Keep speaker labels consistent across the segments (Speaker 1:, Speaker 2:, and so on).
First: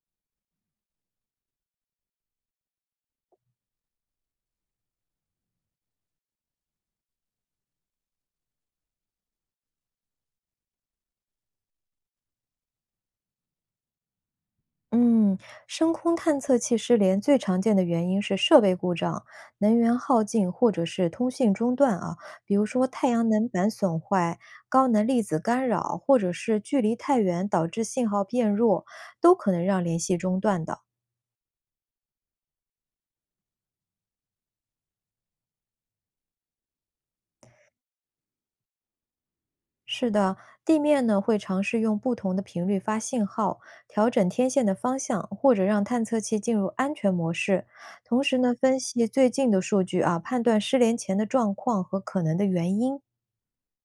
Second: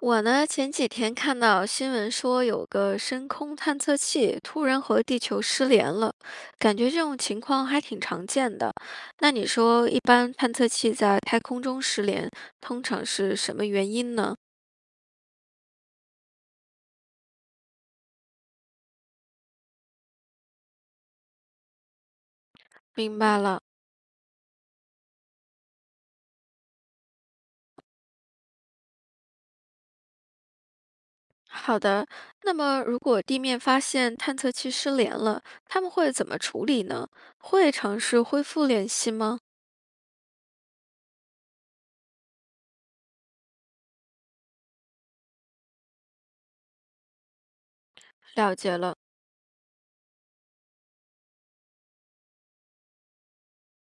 Speaker 1: 我呢，前几天看到新闻说有个深空探测器突然和地球失联了，感觉这种情况还挺常见的。那你说，一般探测器在太空中失联，通常是什么原因呢？
Speaker 2: 嗯，深空探测器失联最常见的原因是设备故障、能源耗尽或者是通信中断啊，比如说太
Speaker 1: 明
Speaker 2: 阳
Speaker 1: 白
Speaker 2: 能
Speaker 1: 了。
Speaker 2: 板损坏、高能粒子干扰，或者是距离太远导致信号变弱，都可能让联系中断的。
Speaker 1: 好的，那么如果地面发现探测器失联了，他们会怎么处理呢？会尝试恢复联系吗？
Speaker 2: 是的，地面呢会尝试用不同的频率发信号，调整天线的方向，或者让探测器进入安全模式。同时呢，
Speaker 1: 了解
Speaker 2: 分
Speaker 1: 了。
Speaker 2: 析最近的数据啊，判断失联前的状况和可能的原因。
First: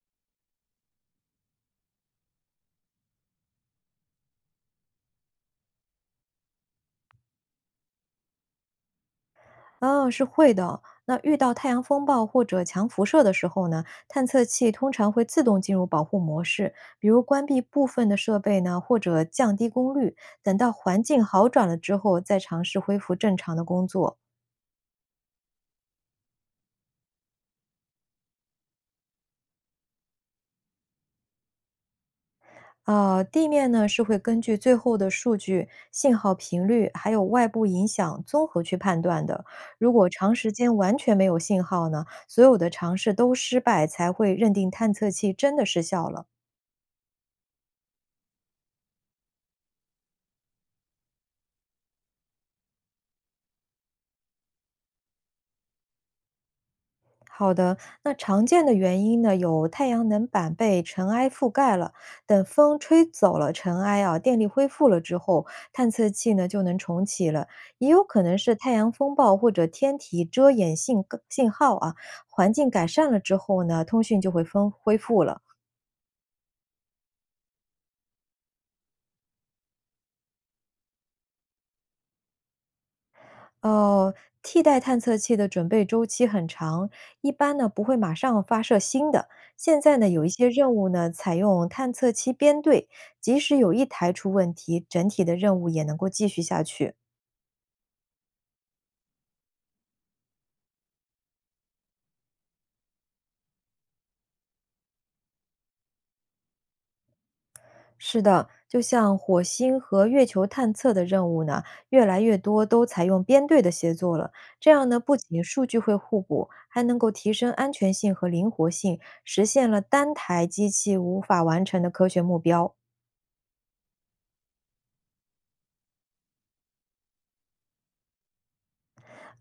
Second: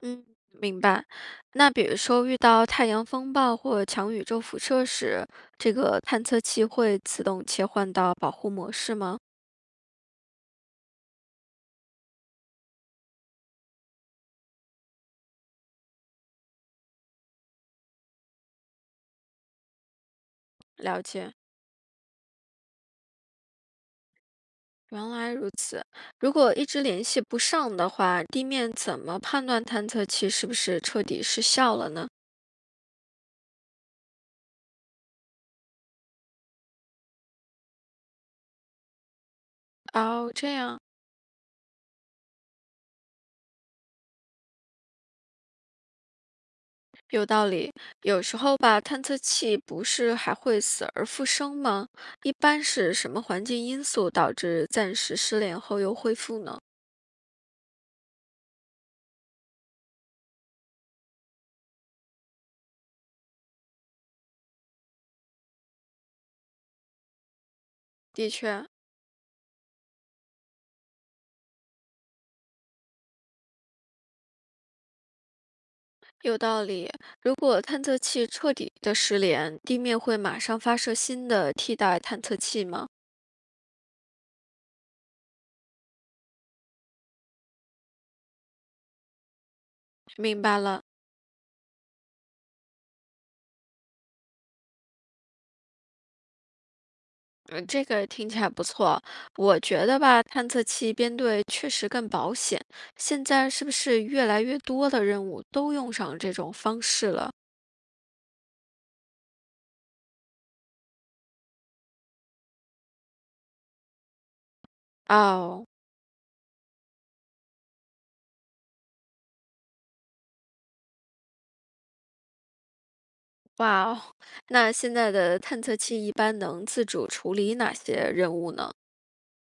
Speaker 1: 嗯，明白。那比如说遇到太阳风暴或强宇宙辐射时，这个探测器会自动切换到保护模式吗？
Speaker 2: 啊，是会的。那遇到太阳风暴或者强辐射的时候呢，探测器通常会自动进入保护模式，比如关闭部分的设备呢，或者降低功率。等到
Speaker 1: 了
Speaker 2: 环境
Speaker 1: 解，
Speaker 2: 好转了之后，再尝试恢复正常的工作。
Speaker 1: 原来如此。如果一直联系不上的话，地面怎么判断探测器是不是彻底失效了呢？
Speaker 2: 地面呢是会根据最后的数据、信号频率，还有外部影响综合去判断的。如果
Speaker 1: 哦，
Speaker 2: 长时
Speaker 1: 这
Speaker 2: 间
Speaker 1: 样
Speaker 2: 完全没有信号呢，所有的尝试都失败，才会认定探测器真的失效了。
Speaker 1: 有道理。有时候吧，探测器不是还会死而复生吗？一般是什么环境因素导致暂时失联后又恢复呢？
Speaker 2: 好的，那常见的原因呢，有太阳能板被尘埃覆盖了，等风吹走了尘埃啊，电力恢复了之后，探测器呢就能重启了。也有可
Speaker 1: 的
Speaker 2: 能是
Speaker 1: 确，
Speaker 2: 太阳风暴或者天体遮掩信号啊，环境改善了之后呢，通讯就会分恢复了。
Speaker 1: 有道理。如果探测器彻底的失联，地面会马上发射新的替代探测器吗？
Speaker 2: 哦，替代探测器的准备周期很长，一般呢不会马上发射新的。现在呢，有一
Speaker 1: 明
Speaker 2: 些
Speaker 1: 白
Speaker 2: 任
Speaker 1: 了，
Speaker 2: 务呢采用探测器编队，即使有一台出问题，整体的任务也能够继续下去。
Speaker 1: 这个听起来不错。我觉得吧，探测器编队确实更保险。现在是不是越来越多的任务都用上这种方式了？
Speaker 2: 是的，就像火星和月球探测的任务呢，越来越多都采用编队的协作了。这样呢，不仅数
Speaker 1: 哦，
Speaker 2: 据会互补，还能够提升安全性和灵活性，实现了单台机器无法完成的科学目标。
Speaker 1: 哇哦，那现在的探测器一般能自主处理哪些任务呢？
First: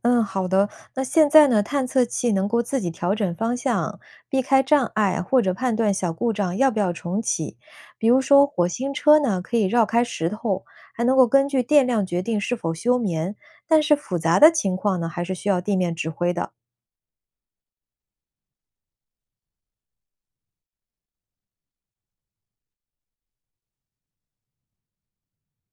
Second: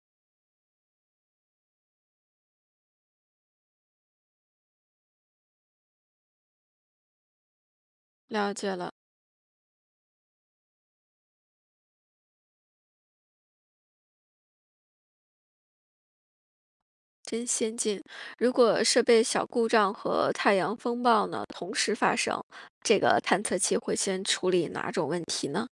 Speaker 2: 嗯，好的。那现在呢，探测器能够自己调整方向，避开障碍或者判断小故障要不要重启。比如说，
Speaker 1: 了
Speaker 2: 火
Speaker 1: 解了。
Speaker 2: 星车呢可以绕开石头，还能够根据电量决定是否休眠。但是复杂的情况呢，还是需要地面指挥的。
Speaker 1: 真先进！如果设备小故障和太阳风暴呢同时发生，这个探测器会先处理哪种问题呢？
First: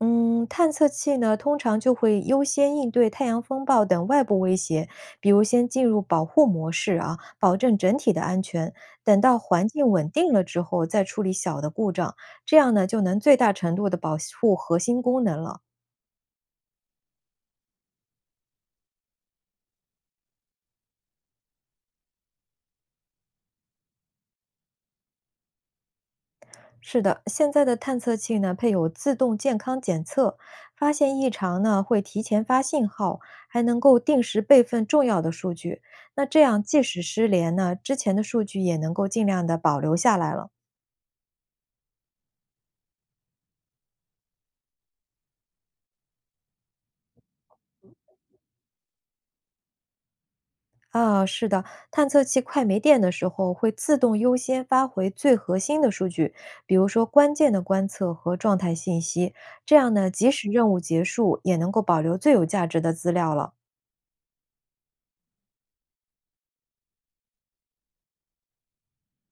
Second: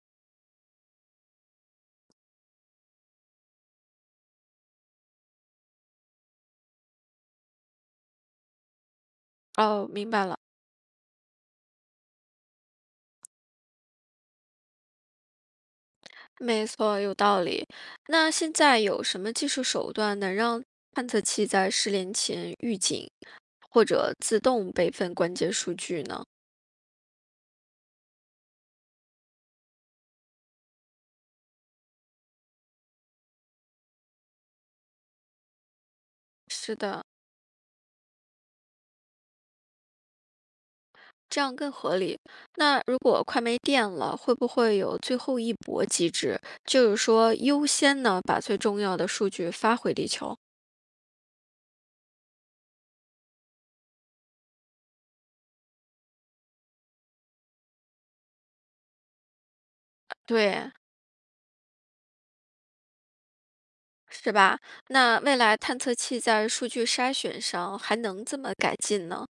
Speaker 2: 嗯，探测器呢，通常就会优先应对太阳风暴等外部威胁，比如先进入保护模式啊，保证整体的安全。等到环境
Speaker 1: 哦，
Speaker 2: 稳
Speaker 1: 明白
Speaker 2: 定
Speaker 1: 了，
Speaker 2: 了之后，再处理小的故障，这样呢，就能最大程度的保护核心功能了。
Speaker 1: 没错，有道理。那现在有什么技术手段能让探测器在失联前预警或者自动备份关键数据呢？
Speaker 2: 是的，现在的探测器呢，配有自动健康检测，发现异常呢，会提前发信号，还能够定时备份重要的数据。那这样，
Speaker 1: 是
Speaker 2: 即使
Speaker 1: 的，
Speaker 2: 失联呢，之前的数据也能够尽量的保留下来了。
Speaker 1: 这样更合理。那如果快没电了，会不会有最后一搏机制？就是说，优先呢把最重要的数据发回地球？
Speaker 2: 啊，是的，探测器快没电的时候会自动优先发回最核心的数据，比如说关键的观测和状态信息。这样呢，即使任
Speaker 1: 对，
Speaker 2: 务结束，也能够保留最有价值的资料了。
Speaker 1: 是吧？那未来探测器在数据筛选上还能这么改进呢？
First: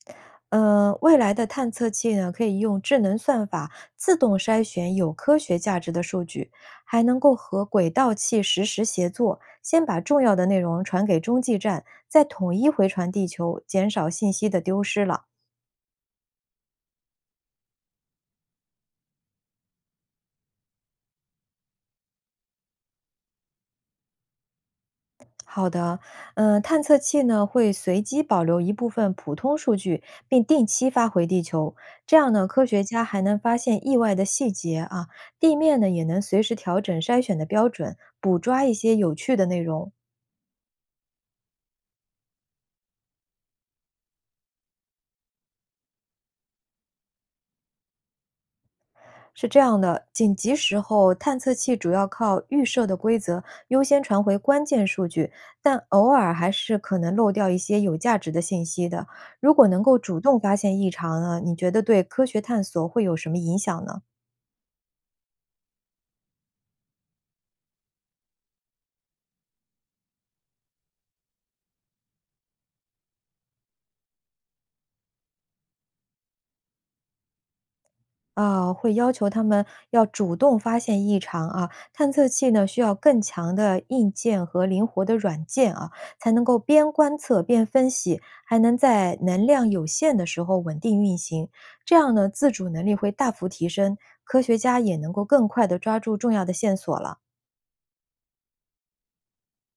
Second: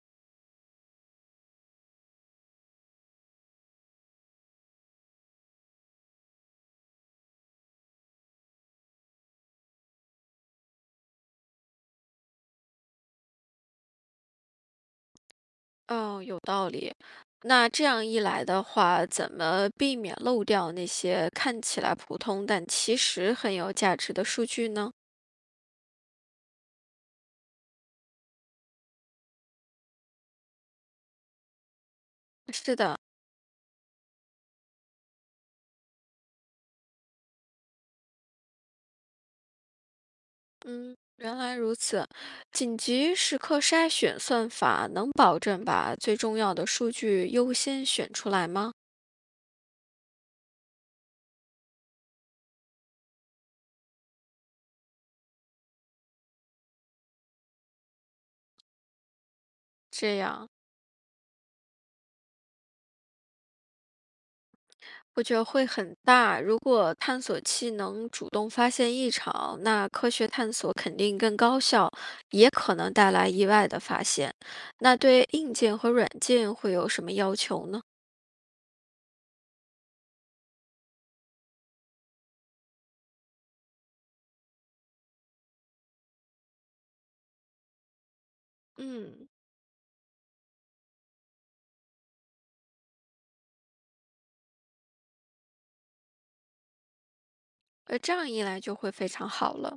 Speaker 2: 未来的探测器呢，可以用智能算法自动筛选有科学价值的数据，还能够和轨道器实时协作，先把重要的内容传给中继站，再统一回传地球，减少信息的丢失了。
Speaker 1: 哦，有道理。那这样一来的话，怎么避免漏掉那些看起来普通但其实很有价值的数据呢？
Speaker 2: 好的，探测器呢会随机保留一部分普通数据，并定期发回地球。这样呢，科
Speaker 1: 是
Speaker 2: 学
Speaker 1: 的，
Speaker 2: 家还能发现意外的细节啊，地面呢也能随时调整筛选的标准，捕抓一些有趣的内容。
Speaker 1: 嗯，原来如此。紧急时刻筛选算法能保证把最重要的数据优先选出来吗？
Speaker 2: 是这样的，紧急时候探测器主要靠预设的规则优先传回关键数据，但偶尔还是可能漏掉一些有价值的信息的。如果能够
Speaker 1: 这
Speaker 2: 主动
Speaker 1: 样。
Speaker 2: 发现异常呢，你觉得对科学探索会有什么影响呢？
Speaker 1: 我觉得会很大。如果探索器能主动发现异常，那科学探索肯定更高效，也可能带来意外的发现。那对硬件和软件会有什么要求呢？
Speaker 2: 啊，会要求他们要主动发现异常啊。探测器呢，需要更强的硬件和灵活的软件啊，才能够边观测边分析，还能在
Speaker 1: 嗯，
Speaker 2: 能量有限的时候稳定运行。这样呢，自主能力会大幅提升，科学家也能够更快地抓住重要的线索了。
Speaker 1: 这样一来就会非常好了。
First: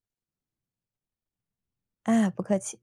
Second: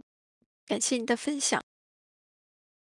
Speaker 1: 再分享。
Speaker 2: 哎，不客气。